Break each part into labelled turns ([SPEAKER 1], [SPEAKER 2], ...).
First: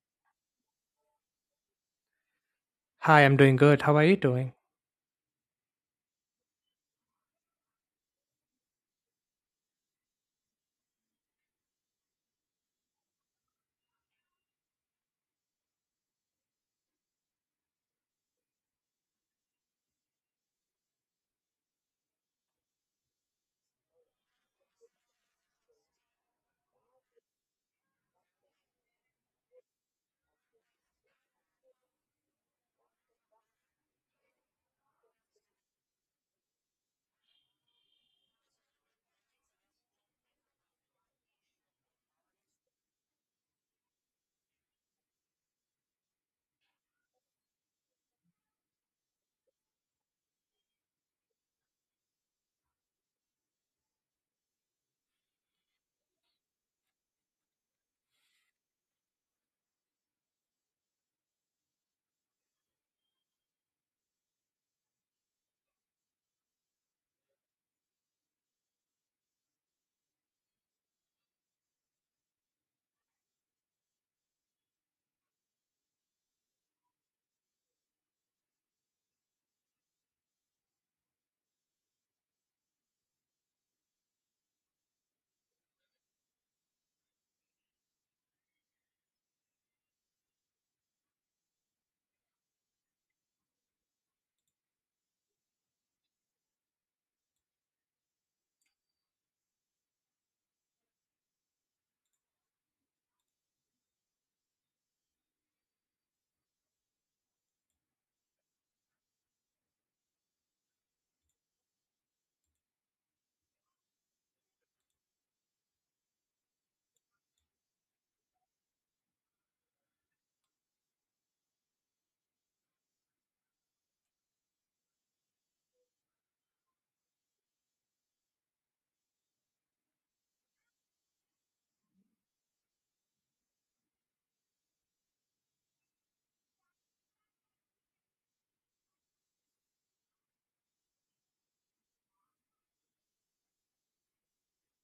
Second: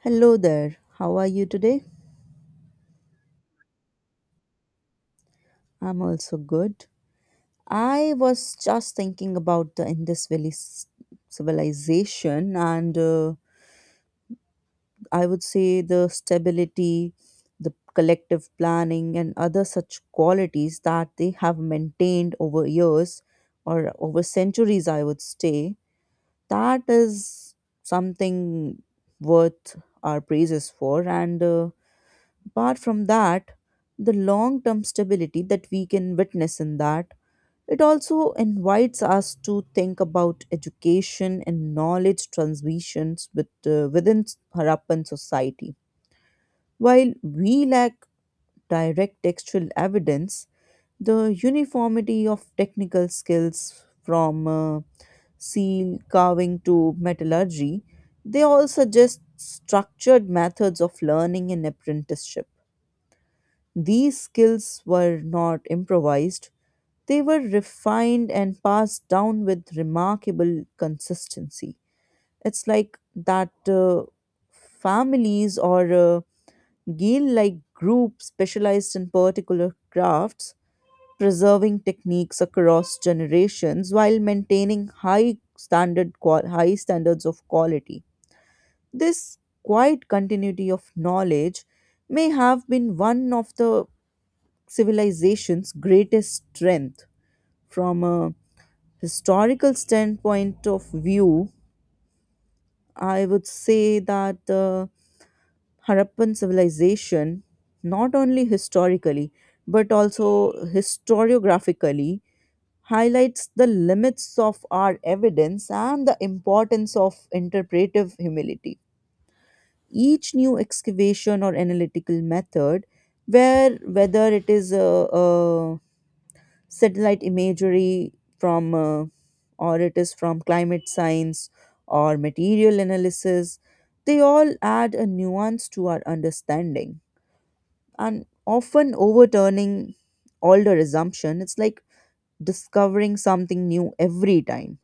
[SPEAKER 1] Hello there. How are you today?
[SPEAKER 2] Hi, I'm doing good. How are you doing?
[SPEAKER 1] I'm also good. I was just thinking about the civilization and I would say the stability, the collective planning, and other such qualities that they have maintained over years or over centuries, I would say. That is something worth our praises for. And Apart from that, the long term stability that we can witness in that, it also invites us to think about education and knowledge transmissions within Harappan society. While we lack direct textual evidence, the uniformity of technical skills from seal carving to metallurgy, they all suggest structured methods of learning and apprenticeship. These skills were not improvised, they were refined and passed down with remarkable consistency. It's like that Families or guild like groups specialized in particular crafts, preserving techniques across generations while maintaining high standards of quality. This quiet continuity of knowledge may have been one of the civilization's greatest strength from a historical standpoint of view. I would say that the Harappan civilization not only historically but also historiographically highlights the limits of our evidence and the importance of interpretive humility. Each new excavation or analytical method, where whether it is satellite imagery, from or it is from climate science or material analysis, they all add a nuance to our understanding and often overturning older assumption. It's like discovering something new every time.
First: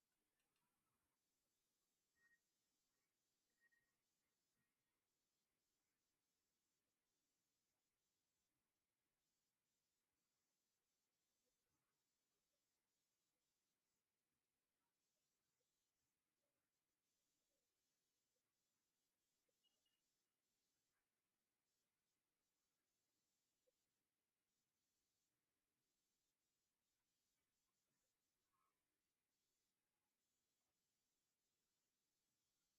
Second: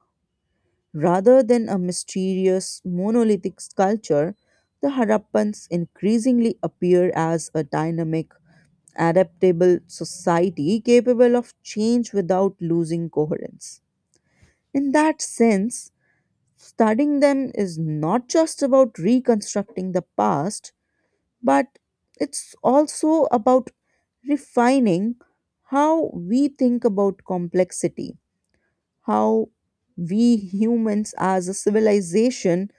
[SPEAKER 1] Rather than a mysterious monolithic sculpture, the Harappans increasingly appear as a dynamic, adaptable society capable of change without losing coherence. In that sense, studying them is not just about reconstructing the past, but it's also about refining how we think about complexity, how we humans as a civilization,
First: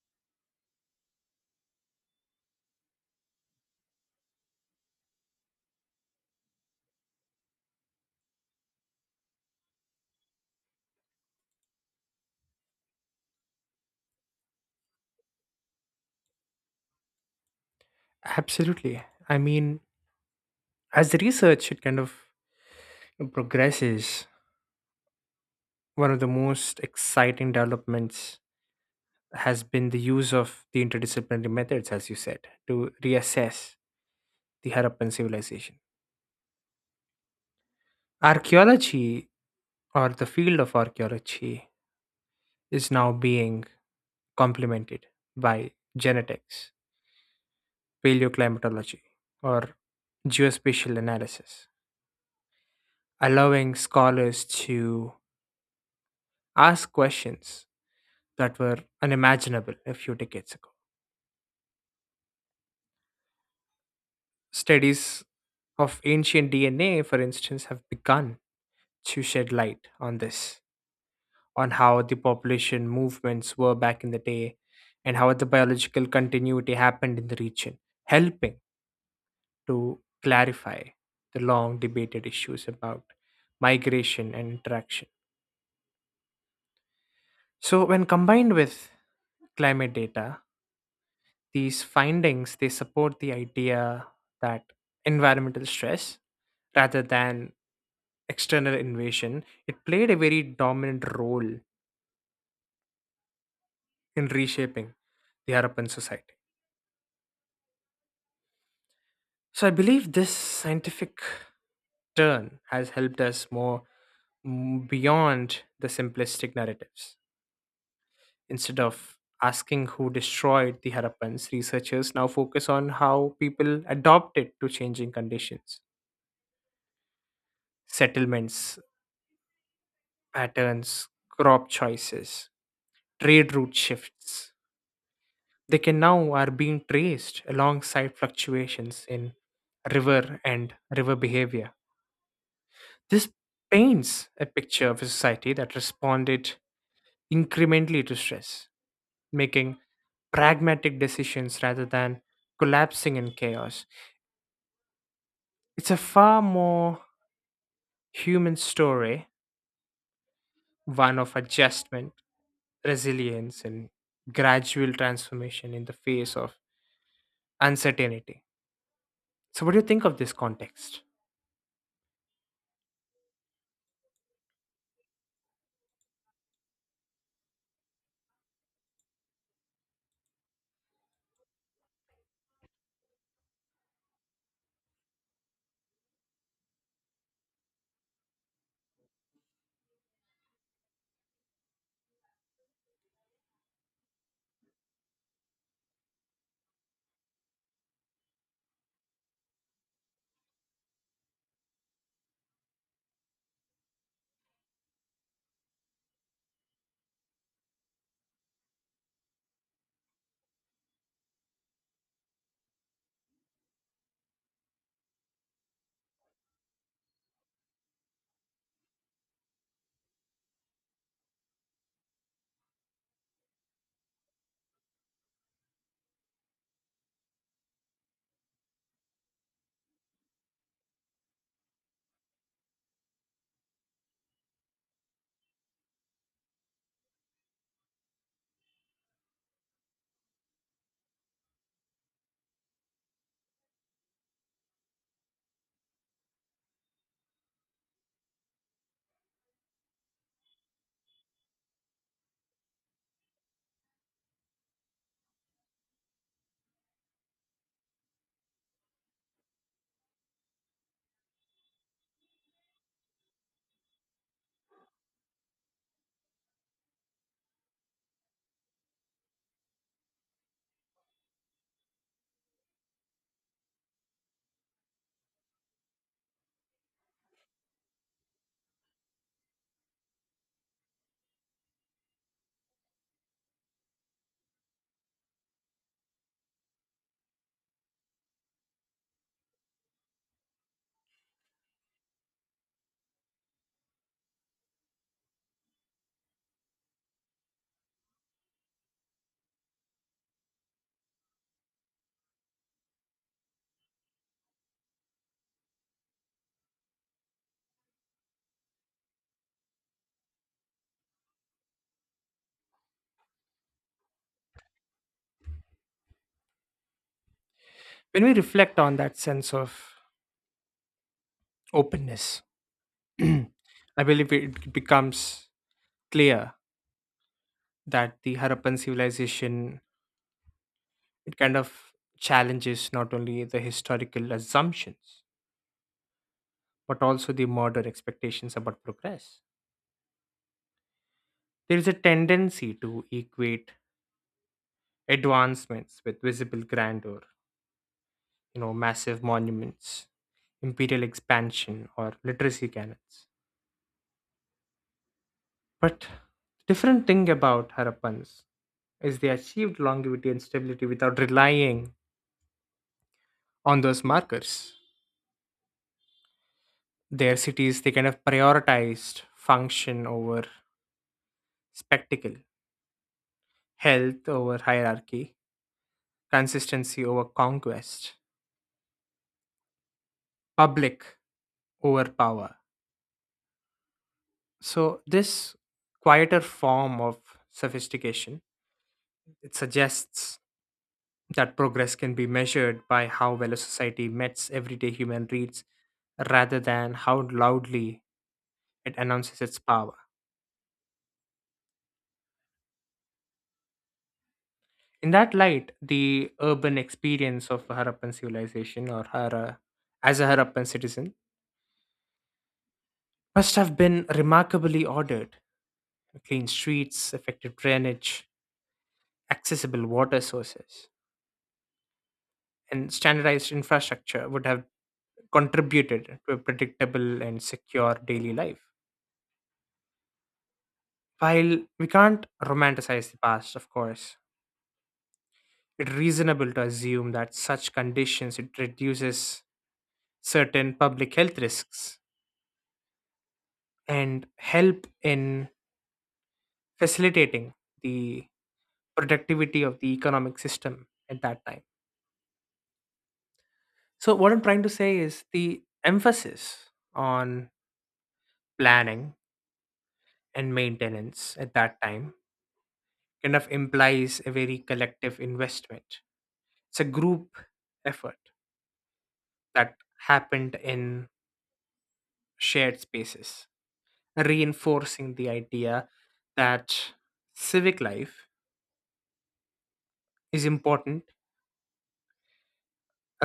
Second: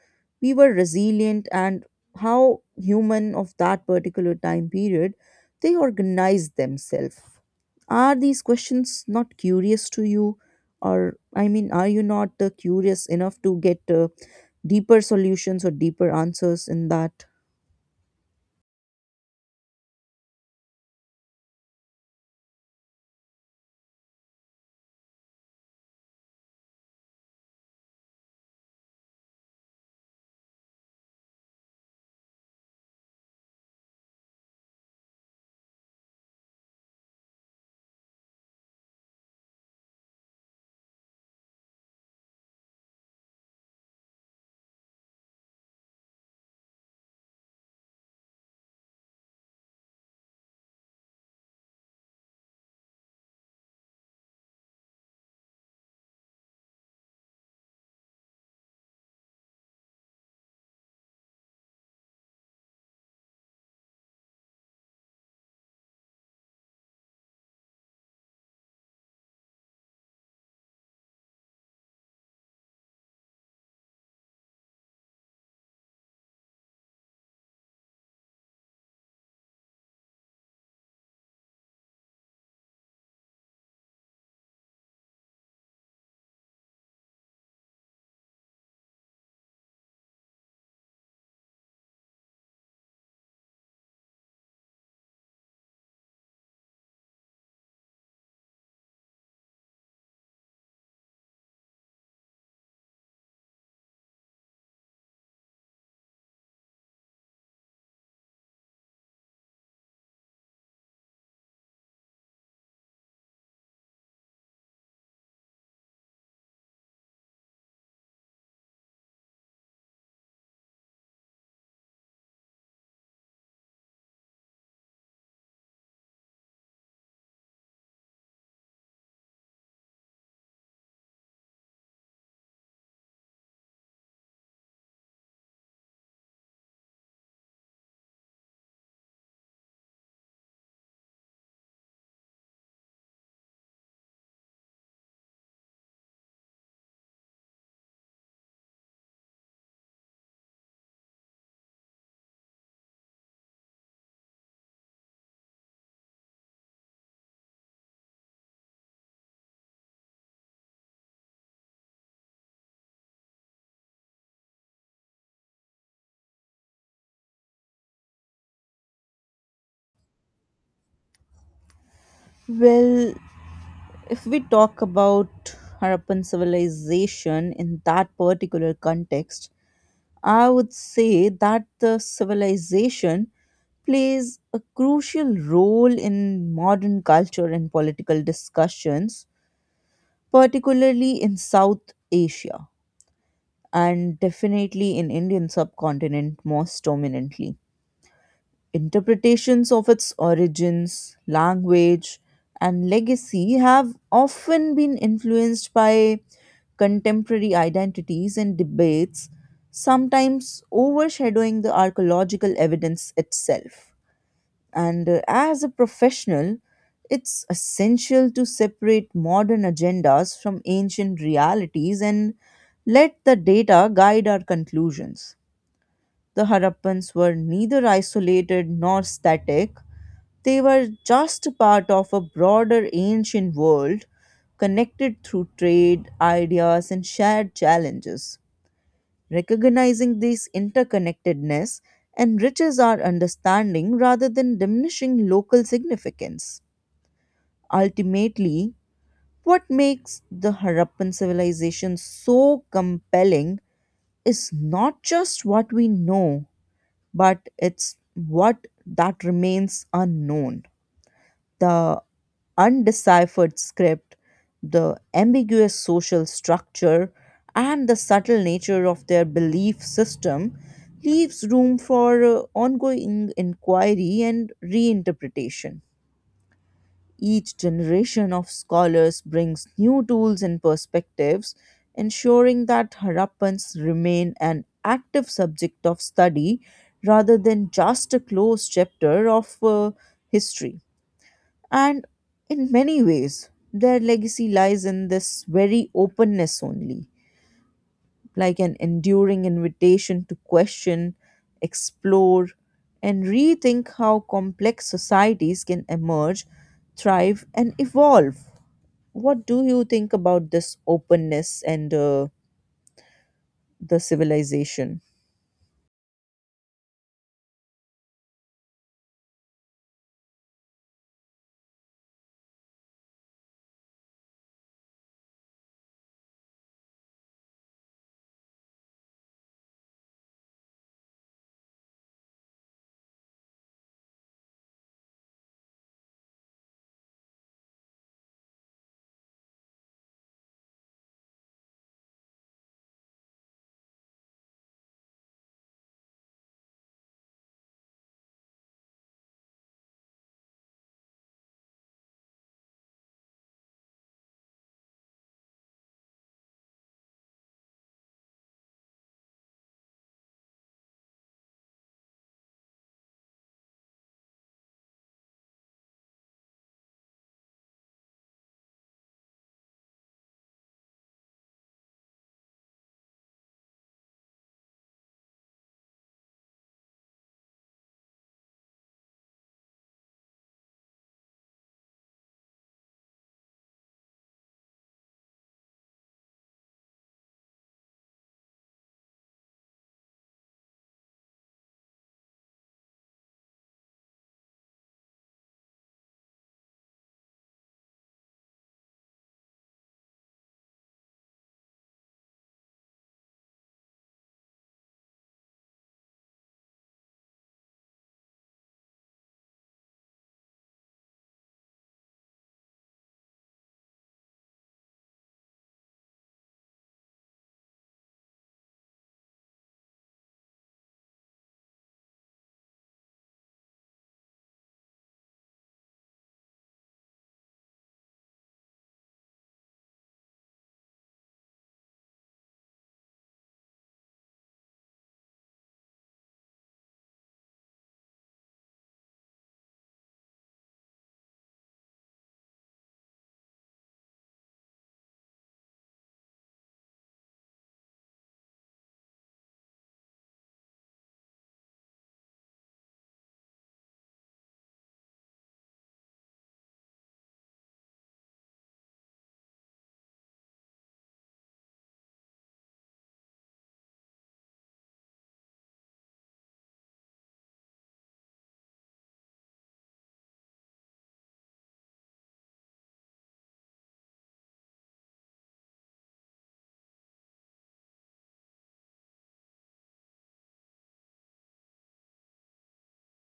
[SPEAKER 1] we were resilient, and how human of that particular time period they organized themselves. Are these questions not curious to you? Or I mean, are you not curious enough to get deeper solutions or deeper answers in that?
[SPEAKER 2] Absolutely. I mean, as the research it kind of progresses, one of the most exciting developments has been the use of the interdisciplinary methods, as you said, to reassess the Harappan civilization. Archaeology, or the field of archaeology, is now being complemented by genetics, paleoclimatology, or geospatial analysis, allowing scholars to asked questions that were unimaginable a few decades ago. Studies of ancient DNA, for instance, have begun to shed light on this, on how the population movements were back in the day and how the biological continuity happened in the region, helping to clarify the long debated issues about migration and interaction. So, when combined with climate data, these findings they support the idea that environmental stress rather than external invasion it played a very dominant role in reshaping the Harappan society. So I believe this scientific turn has helped us more beyond the simplistic narratives. Instead of asking who destroyed the Harappans, researchers now focus on how people adopted to changing conditions. Settlements patterns, crop choices, trade route shifts. They can now are being traced alongside fluctuations in river behavior. This paints a picture of a society that responded incrementally to stress, making pragmatic decisions rather than collapsing in chaos. It's a far more human story, one of adjustment, resilience, and gradual transformation in the face of uncertainty. So, what do you think of this context?
[SPEAKER 1] Well, if we talk about Harappan civilization in that particular context, I would say that the civilization plays a crucial role in modern culture and political discussions, particularly in South Asia and definitely in Indian subcontinent most dominantly. Interpretations of its origins, language, and legacy have often been influenced by contemporary identities and debates, sometimes overshadowing the archaeological evidence itself. And as a professional, it's essential to separate modern agendas from ancient realities and let the data guide our conclusions. The Harappans were neither isolated nor static. They were just a part of a broader ancient world connected through trade, ideas, and shared challenges. Recognizing this interconnectedness enriches our understanding rather than diminishing local significance. Ultimately, what makes the Harappan civilization so compelling is not just what we know, but it's what that remains unknown. The undeciphered script, the ambiguous social structure, and the subtle nature of their belief system leaves room for ongoing inquiry and reinterpretation. Each generation of scholars brings new tools and perspectives, ensuring that Harappans remain an active subject of study rather than just a closed chapter of history. And in many ways, their legacy lies in this very openness only, like an enduring invitation to question, explore, and rethink how complex societies can emerge, thrive, and evolve. What do you think about this openness and the civilization?
[SPEAKER 2] When we reflect on that sense of openness, I believe it becomes clear that the Harappan civilization it kind of challenges not only the historical assumptions but also the modern expectations about progress. There is a tendency to equate advancements with visible grandeur, you know, massive monuments, imperial expansion, or literacy canons. But the different thing about Harappans is they achieved longevity and stability without relying on those markers. Their cities, they kind of prioritized function over spectacle, health over hierarchy, consistency over conquest, public over power. So, this quieter form of sophistication, it suggests that progress can be measured by how well a society meets everyday human needs rather than how loudly it announces its power. In that light, the urban experience of a Harappan civilization or Hara as a Harappan citizen must have been remarkably ordered. Clean streets, effective drainage, accessible water sources, and standardized infrastructure would have contributed to a predictable and secure daily life. While we can't romanticize the past, of course, it's reasonable to assume that such conditions it reduces certain public health risks and help in facilitating the productivity of the economic system at that time. So what I'm trying to say is the emphasis on planning and maintenance at that time kind of implies a very collective investment. It's a group effort that happened in shared spaces, reinforcing the idea that civic life is important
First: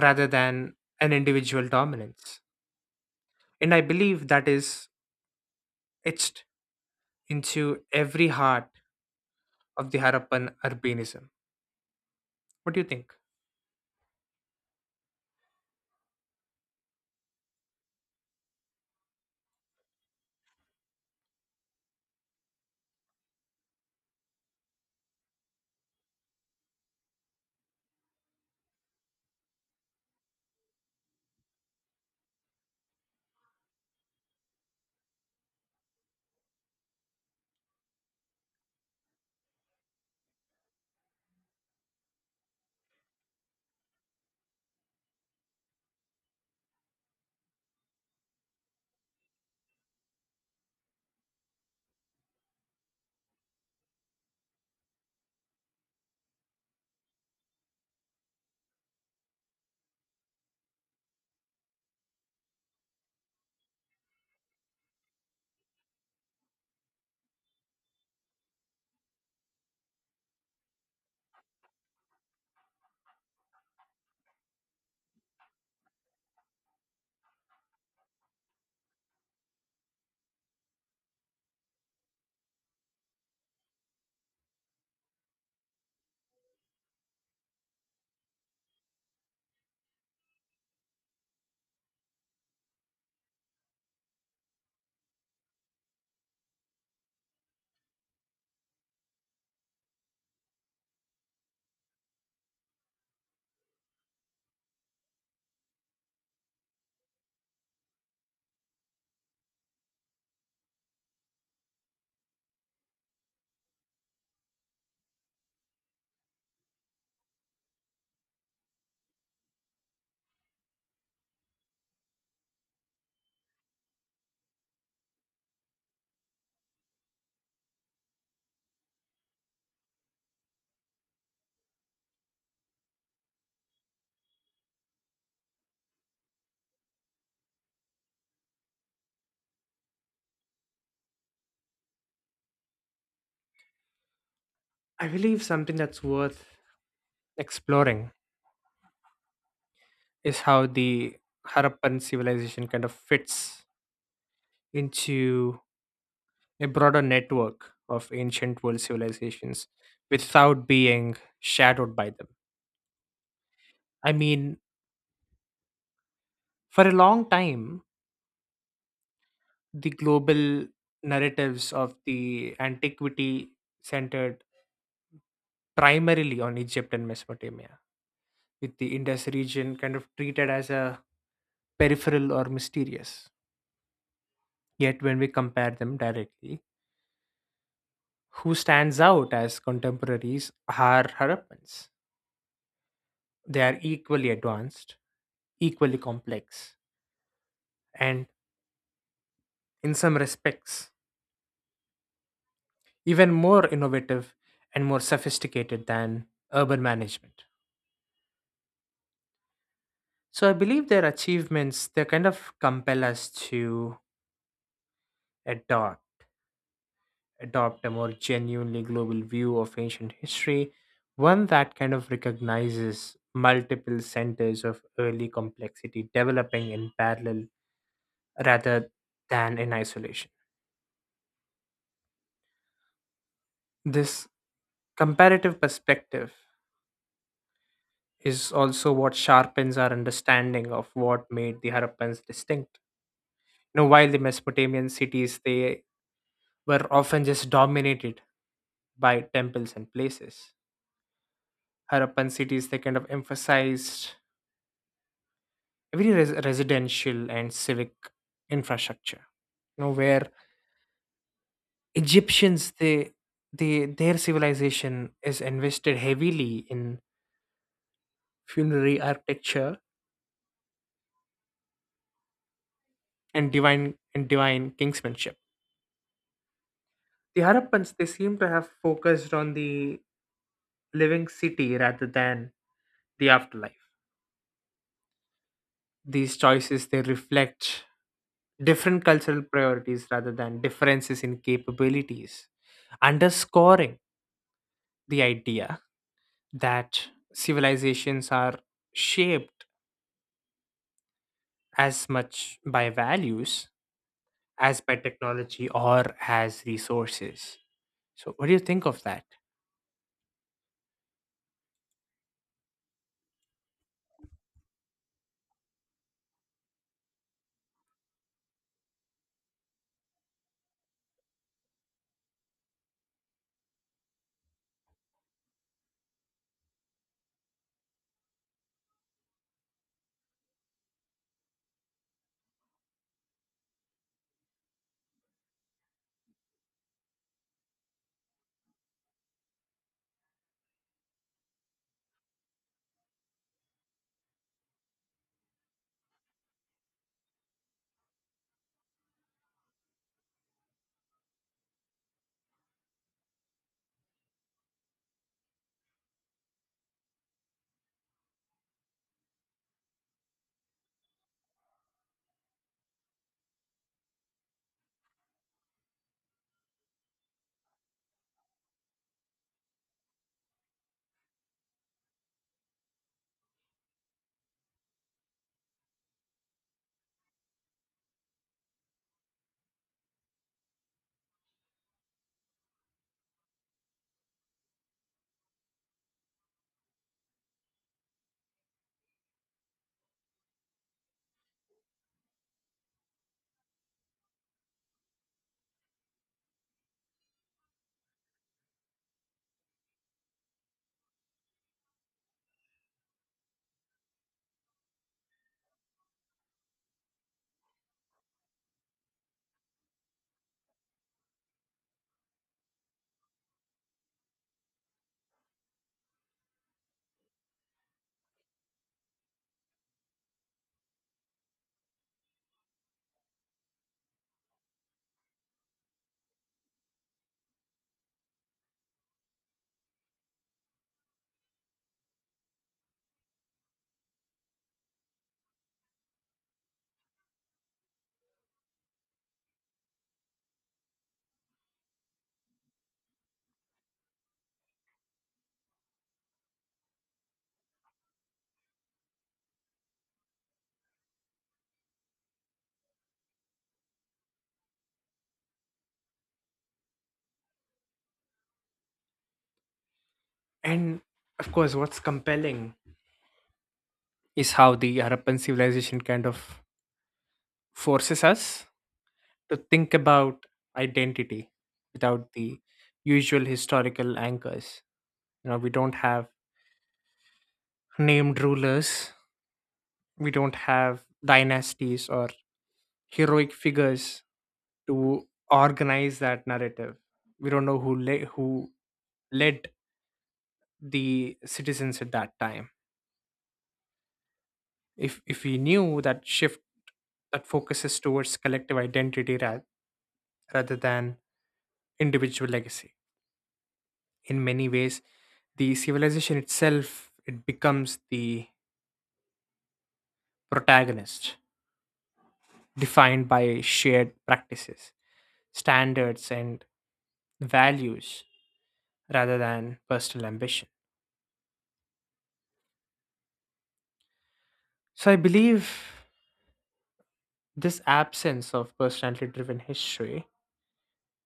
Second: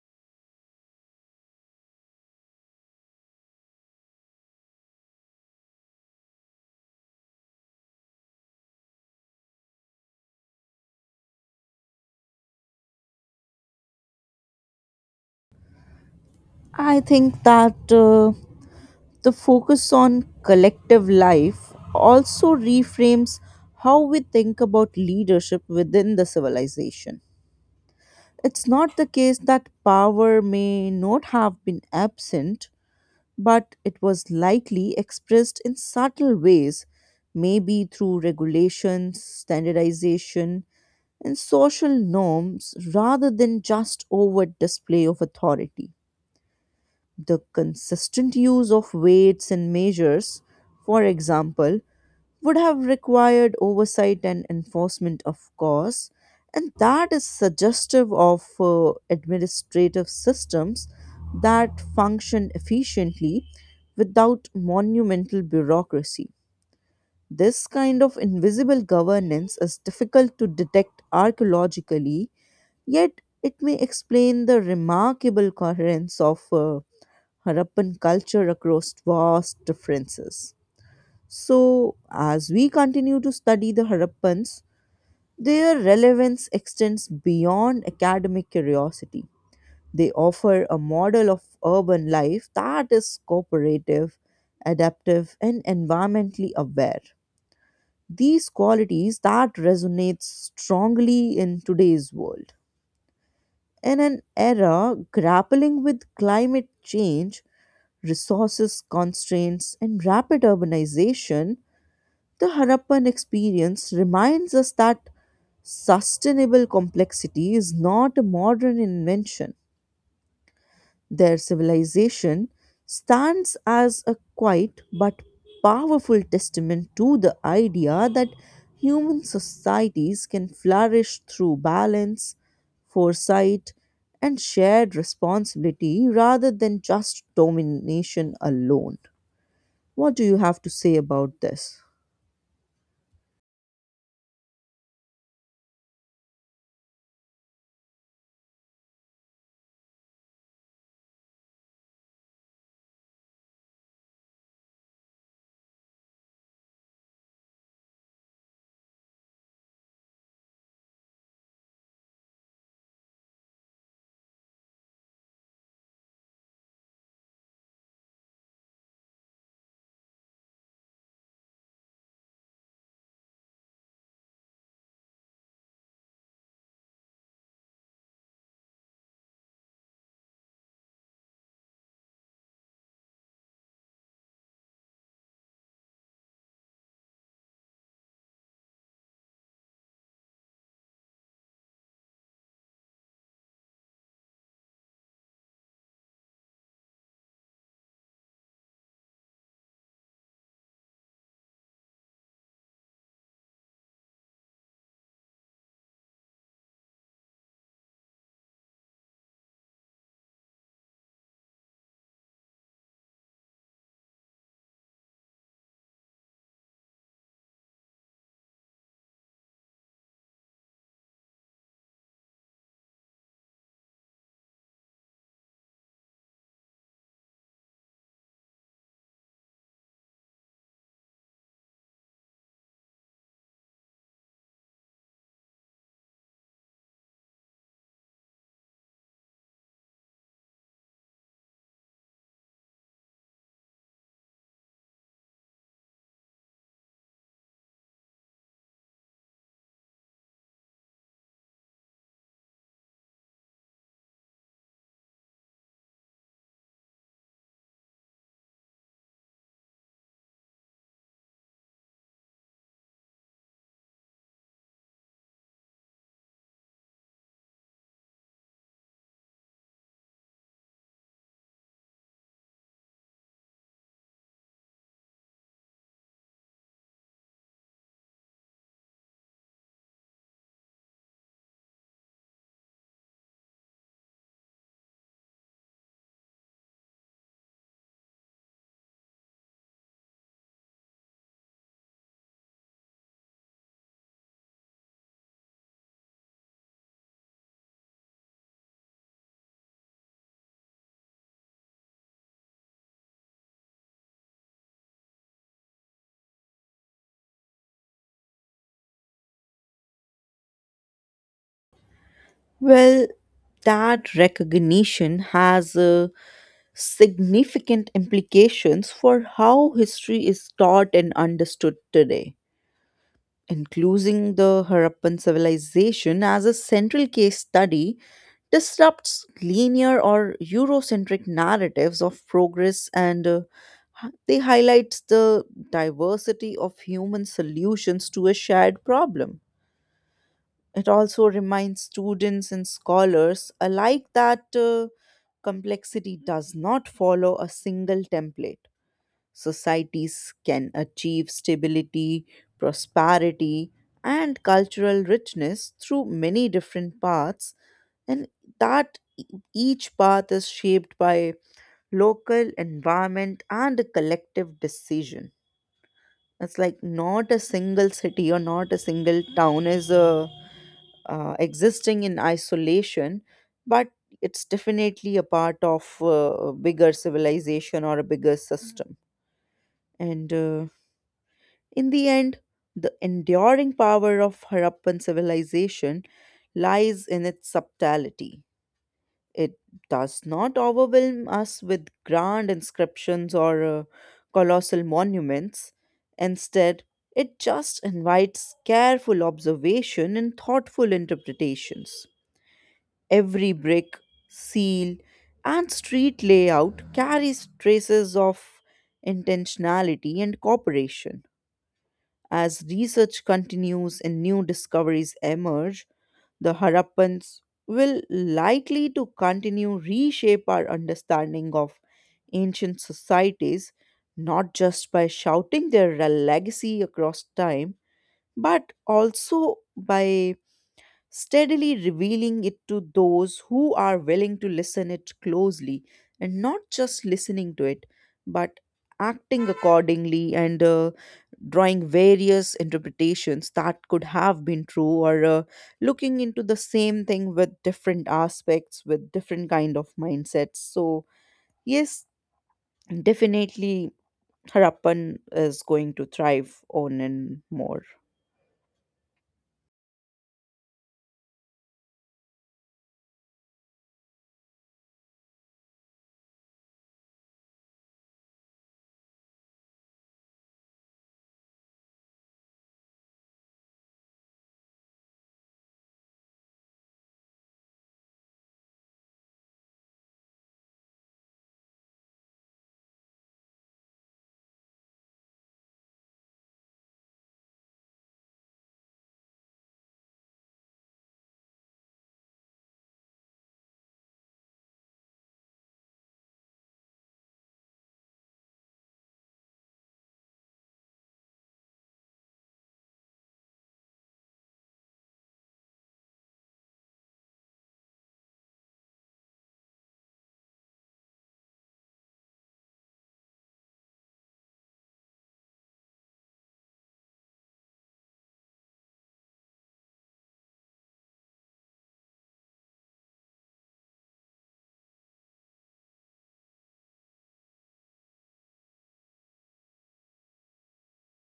[SPEAKER 2] rather than an individual dominance. And I believe that is etched into every heart of the Harappan urbanism. What do you think?
[SPEAKER 1] I think that the focus on collective life also reframes how we think about leadership within the civilization. It's not the case that power may not have been absent, but it was likely expressed in subtle ways, maybe through regulations, standardization, and social norms rather than just overt display of authority. The consistent use of weights and measures, for example, would have required oversight and enforcement, of course, and that is suggestive of administrative systems that function efficiently without monumental bureaucracy. This kind of invisible governance is difficult to detect archaeologically, yet it may explain the remarkable coherence of Harappan culture across vast differences. So, as we continue to study the Harappans, their relevance extends beyond academic curiosity. They offer a model of urban life that is cooperative, adaptive, and environmentally aware. These qualities that resonate strongly in today's world. In an era grappling with climate change, resources constraints, and rapid urbanization, the Harappan experience reminds us that sustainable complexity is not a modern invention. Their civilization stands as a quiet but powerful testament to the idea that human societies can flourish through balance, foresight, and shared responsibility rather than just domination alone. What do you have to say about this?
[SPEAKER 2] I believe something that's worth exploring is how the Harappan civilization kind of fits into a broader network of ancient world civilizations without being shadowed by them. I mean, for a long time, the global narratives of the antiquity centered primarily on Egypt and Mesopotamia, with the Indus region kind of treated as a peripheral or mysterious. Yet, when we compare them directly, who stands out as contemporaries are Harappans. They are equally advanced, equally complex, and in some respects, even more innovative and more sophisticated than urban management. So I believe their achievements they kind of compel us to adopt adopt a more genuinely global view of ancient history, one that kind of recognizes multiple centers of early complexity developing in parallel rather than in isolation. This comparative perspective is also what sharpens our understanding of what made the Harappans distinct. You know, while the Mesopotamian cities they were often just dominated by temples and places. Harappan cities, they kind of emphasized residential and civic infrastructure. You know, where Egyptians, their civilization is invested heavily in funerary architecture and divine kingsmanship. The Harappans, they seem to have focused on the living city rather than the afterlife. These choices, they reflect different cultural priorities rather than differences in capabilities, underscoring the idea that civilizations are shaped as much by values as by technology or as resources. So, what do you think of that?
[SPEAKER 1] Well, that recognition has significant implications for how history is taught and understood today. Including the Harappan civilization as a central case study disrupts linear or Eurocentric narratives of progress, and they highlights the diversity of human solutions to a shared problem. It also reminds students and scholars alike that complexity does not follow a single template. Societies can achieve stability, prosperity, and cultural richness through many different paths, and that e- each path is shaped by local environment and a collective decision. It's like not a single city or not a single town is a existing in isolation, but it's definitely a part of a bigger civilization or a bigger system. And in the end, the enduring power of Harappan civilization lies in its subtlety. It does not overwhelm us with grand inscriptions or colossal monuments. Instead, it just invites careful observation and thoughtful interpretations. Every brick, seal, and street layout carries traces of intentionality and cooperation. As research continues and new discoveries emerge, the Harappans will likely to continue reshape our understanding of ancient societies, not just by shouting their legacy across time, but also by steadily revealing it to those who are willing to listen it closely and not just listening to it, but acting accordingly, and drawing various interpretations that could have been true, or looking into the same thing with different aspects, with different kind of mindsets. So yes, definitely, Harappan is going to thrive on and more.
[SPEAKER 2] And of course, what's compelling is how the Harappan civilization kind of forces us to think about identity without the usual historical anchors. You know, we don't have named rulers. We don't have dynasties or heroic figures to organize that narrative. We don't know who led the citizens at that time. If we knew that shift that focuses towards collective identity rather than individual legacy, in many ways, the civilization itself it becomes the protagonist, defined by shared practices, standards, and values rather than personal ambition. So I believe this absence of personality driven history,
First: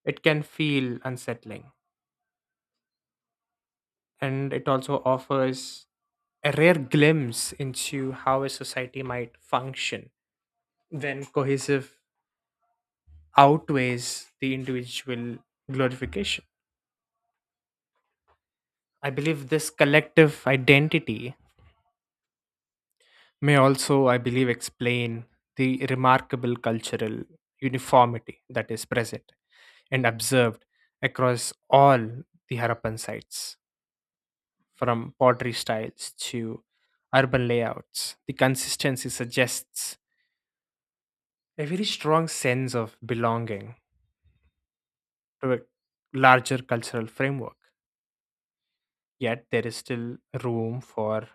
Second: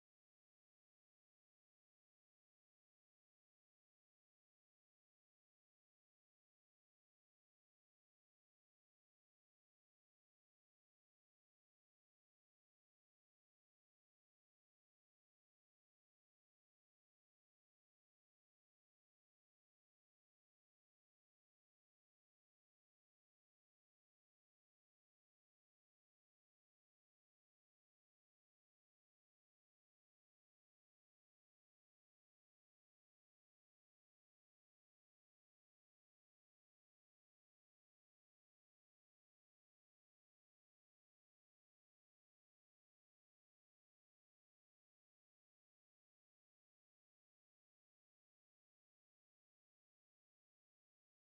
[SPEAKER 2] it can feel unsettling and it also offers a rare glimpse into how a society might function when cohesive outweighs the individual glorification. I believe this collective identity may also, I believe, explain the remarkable cultural uniformity that is present and observed across all the Harappan sites, from pottery styles to urban layouts. The consistency suggests a very strong sense of belonging to a larger cultural framework. Yet, there is still room for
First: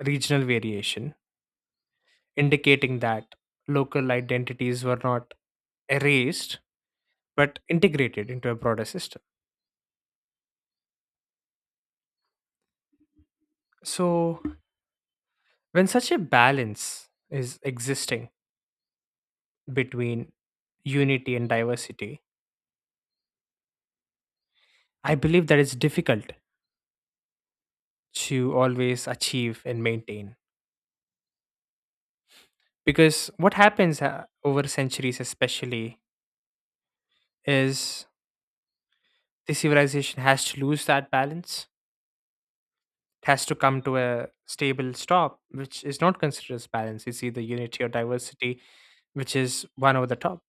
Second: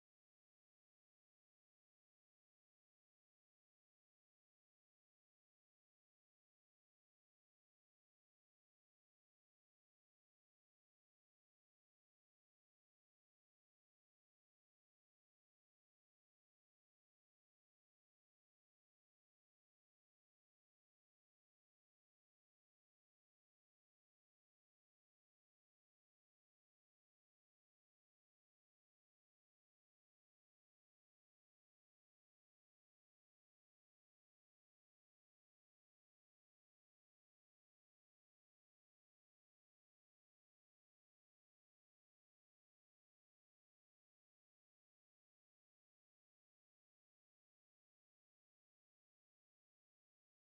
[SPEAKER 2] regional variation, indicating that local identities were not erased but integrated into a broader system. So, when such a balance is existing between unity and diversity, I believe that it's difficult to always achieve and maintain. Because what happens over centuries, especially, is the civilization has to lose that balance. It has to come to a stable stop, which is not considered as balance. It's either unity or diversity, which is one over the top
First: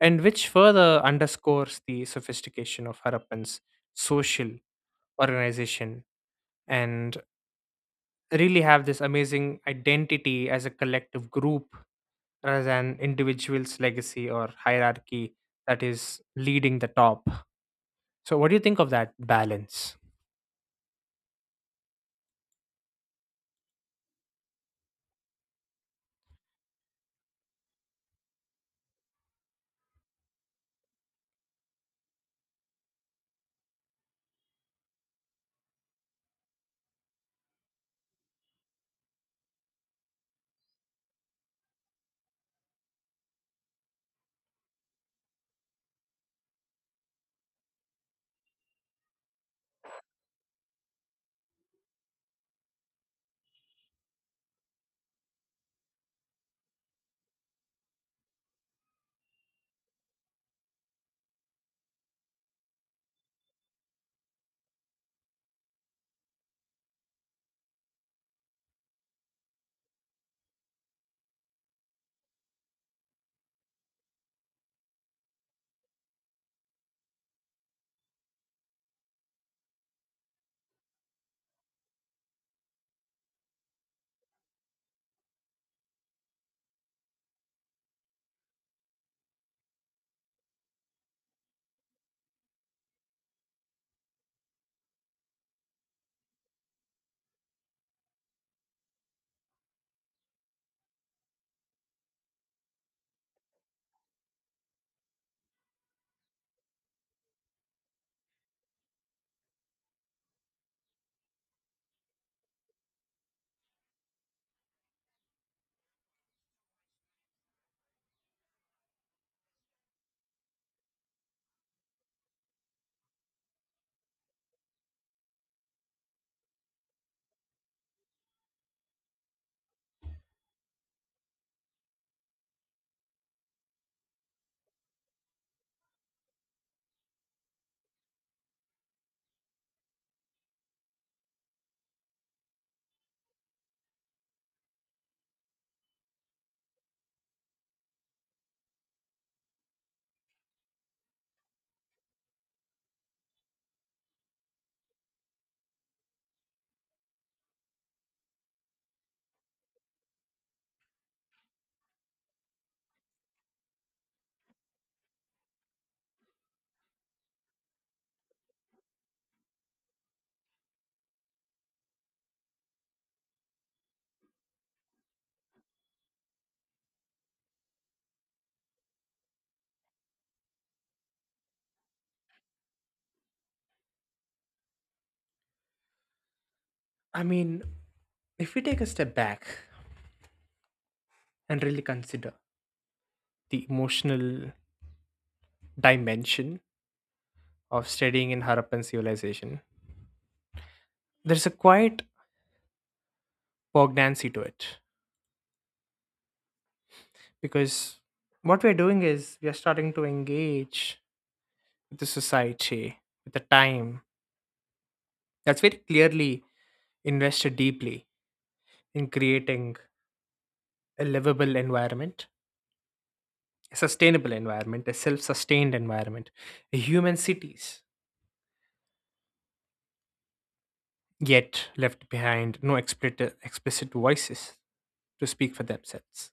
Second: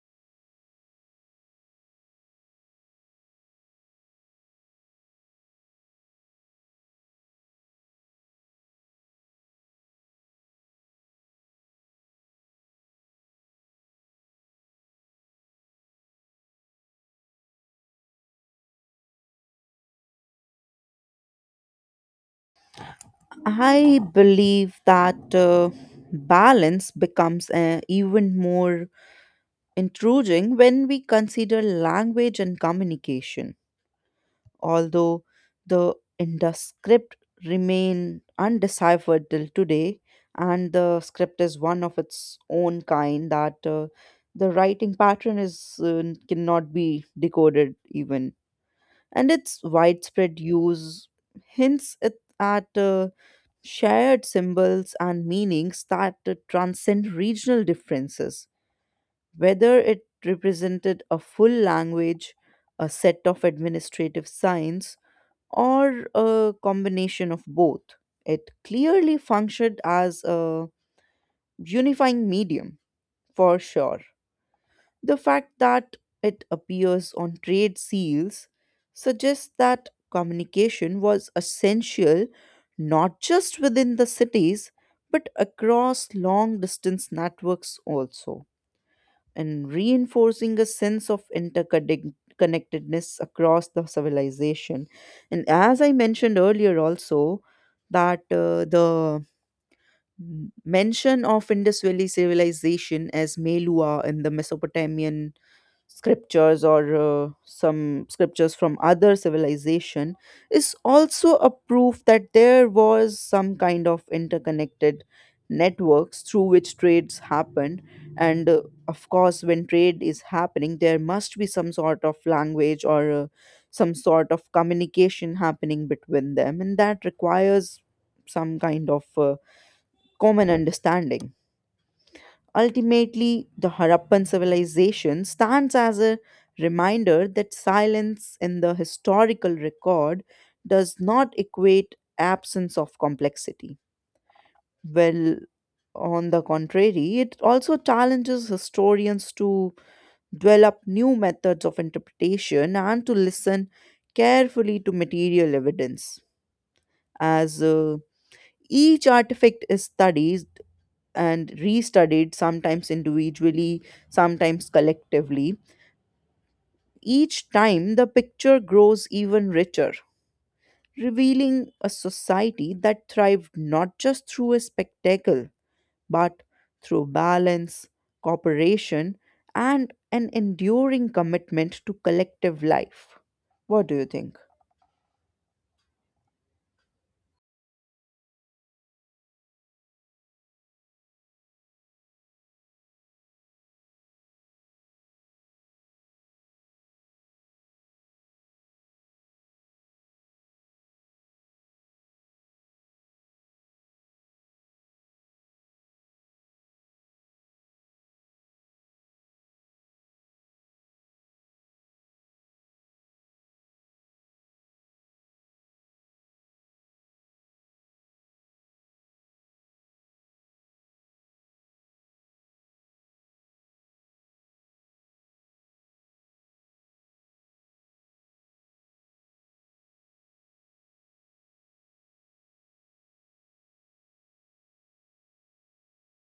[SPEAKER 2] and which further underscores the sophistication of Harappan's social organization and really have this amazing identity as a collective group rather than individual's legacy or hierarchy that is leading the top. So, what do you think of that balance?
[SPEAKER 1] I believe that balance becomes even more intruding when we consider language and communication. Although the Indus script remain undeciphered till today, and the script is one of its own kind that the writing pattern is cannot be decoded even, and its widespread use hints it at. Shared symbols and meanings that transcend regional differences, whether it represented a full language, a set of administrative signs, or a combination of both. It clearly functioned as a unifying medium, for sure. The fact that it appears on trade seals suggests that communication was essential not just within the cities but across long distance networks also, and reinforcing a sense of interconnectedness across the civilization. And as I mentioned earlier, also that the Mm. Mention of Indus Valley civilization as Melua in the Mesopotamian scriptures, or some scriptures from other civilization, is also a proof that there was some kind of interconnected networks through which trades happened. And of course, when trade is happening, there must be some sort of language, or some sort of communication happening between them, and that requires some kind of common understanding. Ultimately, the Harappan civilization stands as a reminder that silence in the historical record does not equate absence of complexity. Well, on the contrary, it also challenges historians to develop new methods of interpretation and to listen carefully to material evidence. As each artifact is studied and restudied, sometimes individually, sometimes collectively. Each time, the picture grows even richer, revealing a society that thrived not just through a spectacle, but through balance, cooperation, and an enduring commitment to collective life. What do you think?
[SPEAKER 2] I mean, if we take a step back and really consider the emotional dimension of studying in Harappan civilization, there's a quiet poignancy to it. Because what we're doing is we are starting to engage with the society with the time that's very clearly invested deeply in creating a livable environment, a sustainable environment, a self-sustained environment, a human cities, yet left behind no explicit voices to speak for themselves,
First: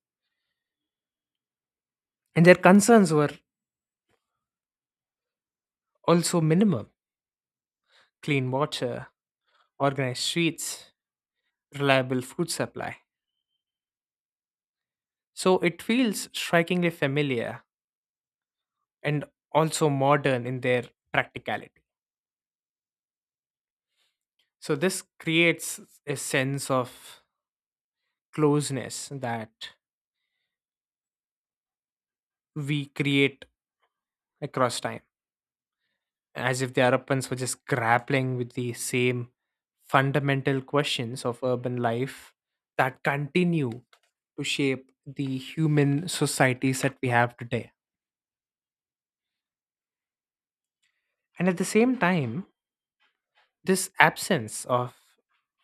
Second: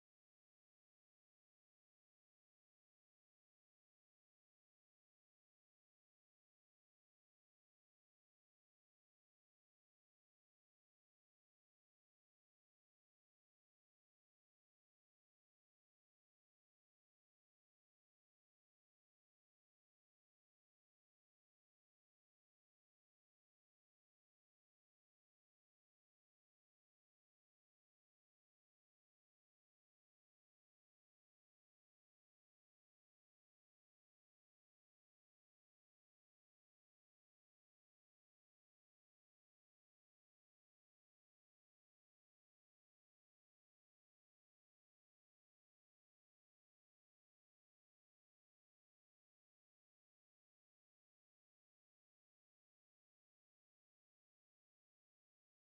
[SPEAKER 2] and their concerns were also minimum: clean water, organized streets, reliable food supply. So it feels strikingly familiar and also modern in their practicality. So this creates a sense of closeness that we create across time, as if the Arappans were just grappling with the same fundamental questions of urban life that continue to shape the human societies that we have today. And at the same time, this absence of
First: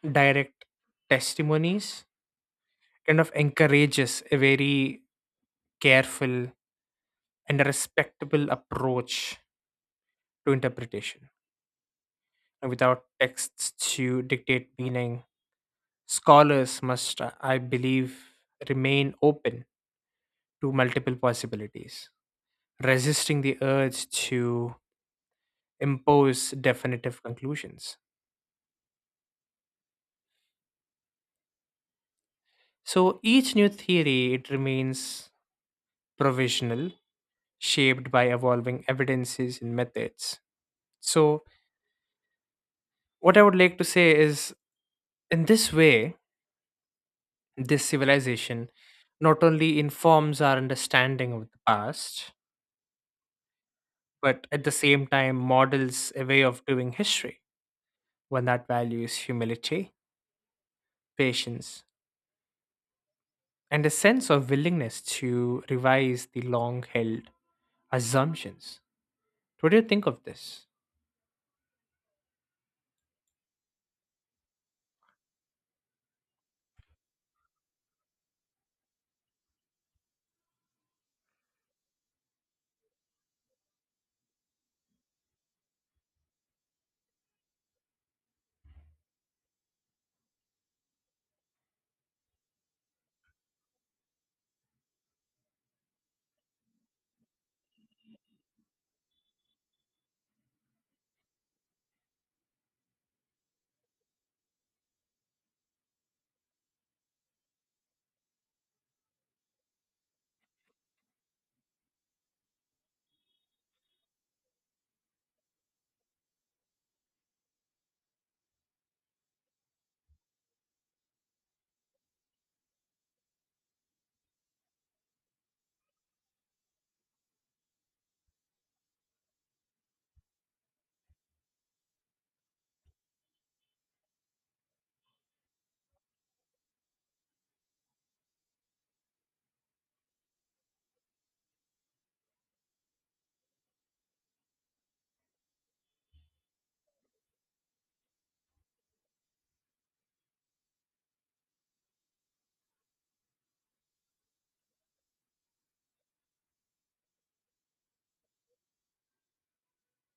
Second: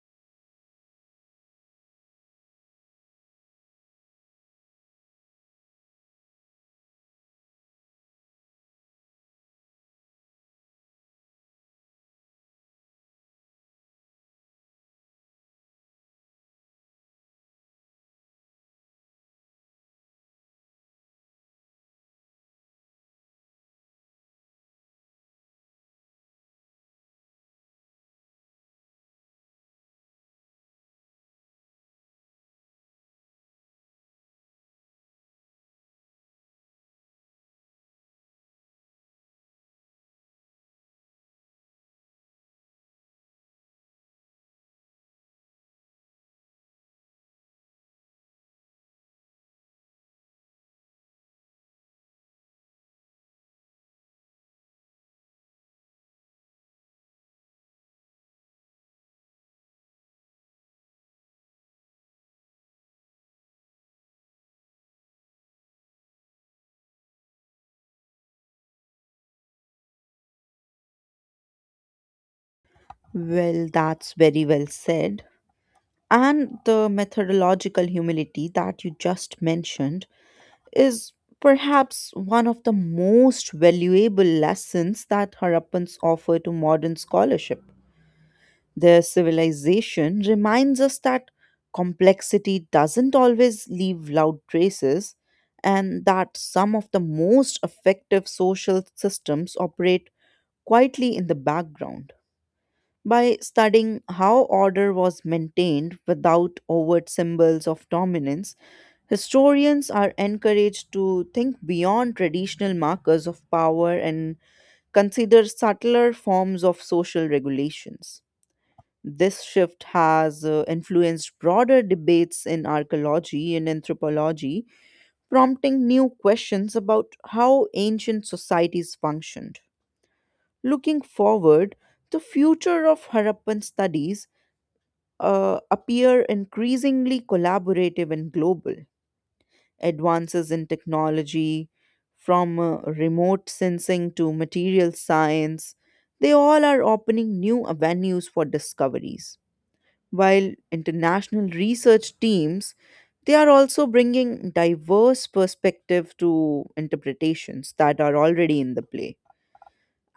[SPEAKER 2] direct testimonies kind of encourages a very careful and respectable approach to interpretation. And without texts to dictate meaning, scholars must, I believe, remain open to multiple possibilities, resisting the urge to impose definitive conclusions. So each new theory it remains provisional, shaped by evolving evidences and methods. So what I would like to say is, in this way, this civilization not only informs our understanding of the past, but at the same time models a way of doing history, one that values humility, patience, and a sense of willingness to revise the long held assumptions. What do you think of this?
[SPEAKER 1] Well, that's very well said. And the methodological humility that you just mentioned is perhaps one of the most valuable lessons that Harappans offer to modern scholarship. Their civilization reminds us that complexity doesn't always leave loud traces, and that some of the most effective social systems operate quietly in the background. By studying how order was maintained without overt symbols of dominance, historians are encouraged to think beyond traditional markers of power and consider subtler forms of social regulations. This shift has influenced broader debates in archaeology and anthropology, prompting new questions about how ancient societies functioned. Looking forward, the future of Harappan studies appear increasingly collaborative and global. Advances in technology, from remote sensing to material science, they all are opening new avenues for discoveries. While international research teams, they are also bringing diverse perspective to interpretations that are already in the play.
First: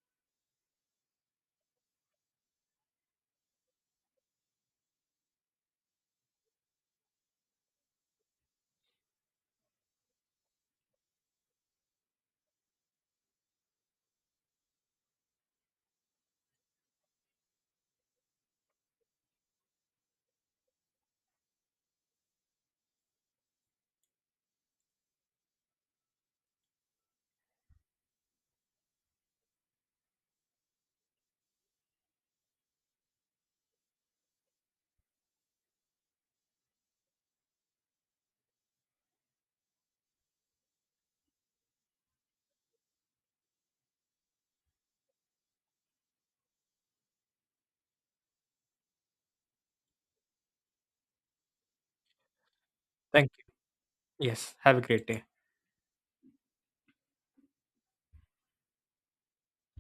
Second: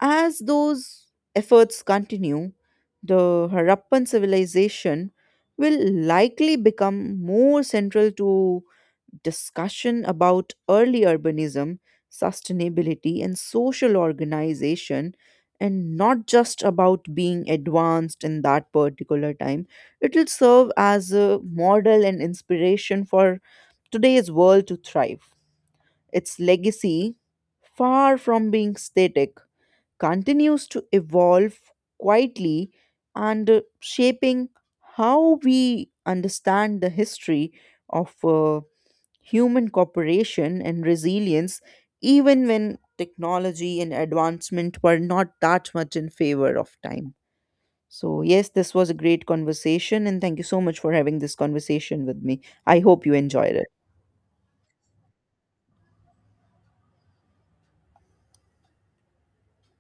[SPEAKER 1] As those efforts continue, the Harappan civilization will likely become more central to discussion about early urbanism, sustainability, and social organization, and not just about being advanced in that particular time. It will serve as a model and inspiration for today's world to thrive. Its legacy, far from being static, continues to evolve quietly, and shaping how we understand the history of human cooperation and resilience, even when technology and advancement were not that much in favor of time. So, yes, this was a great conversation, and thank you so much for having this conversation with me. I hope you
[SPEAKER 2] Thank
[SPEAKER 1] enjoyed it.
[SPEAKER 2] you. Yes, have a great day.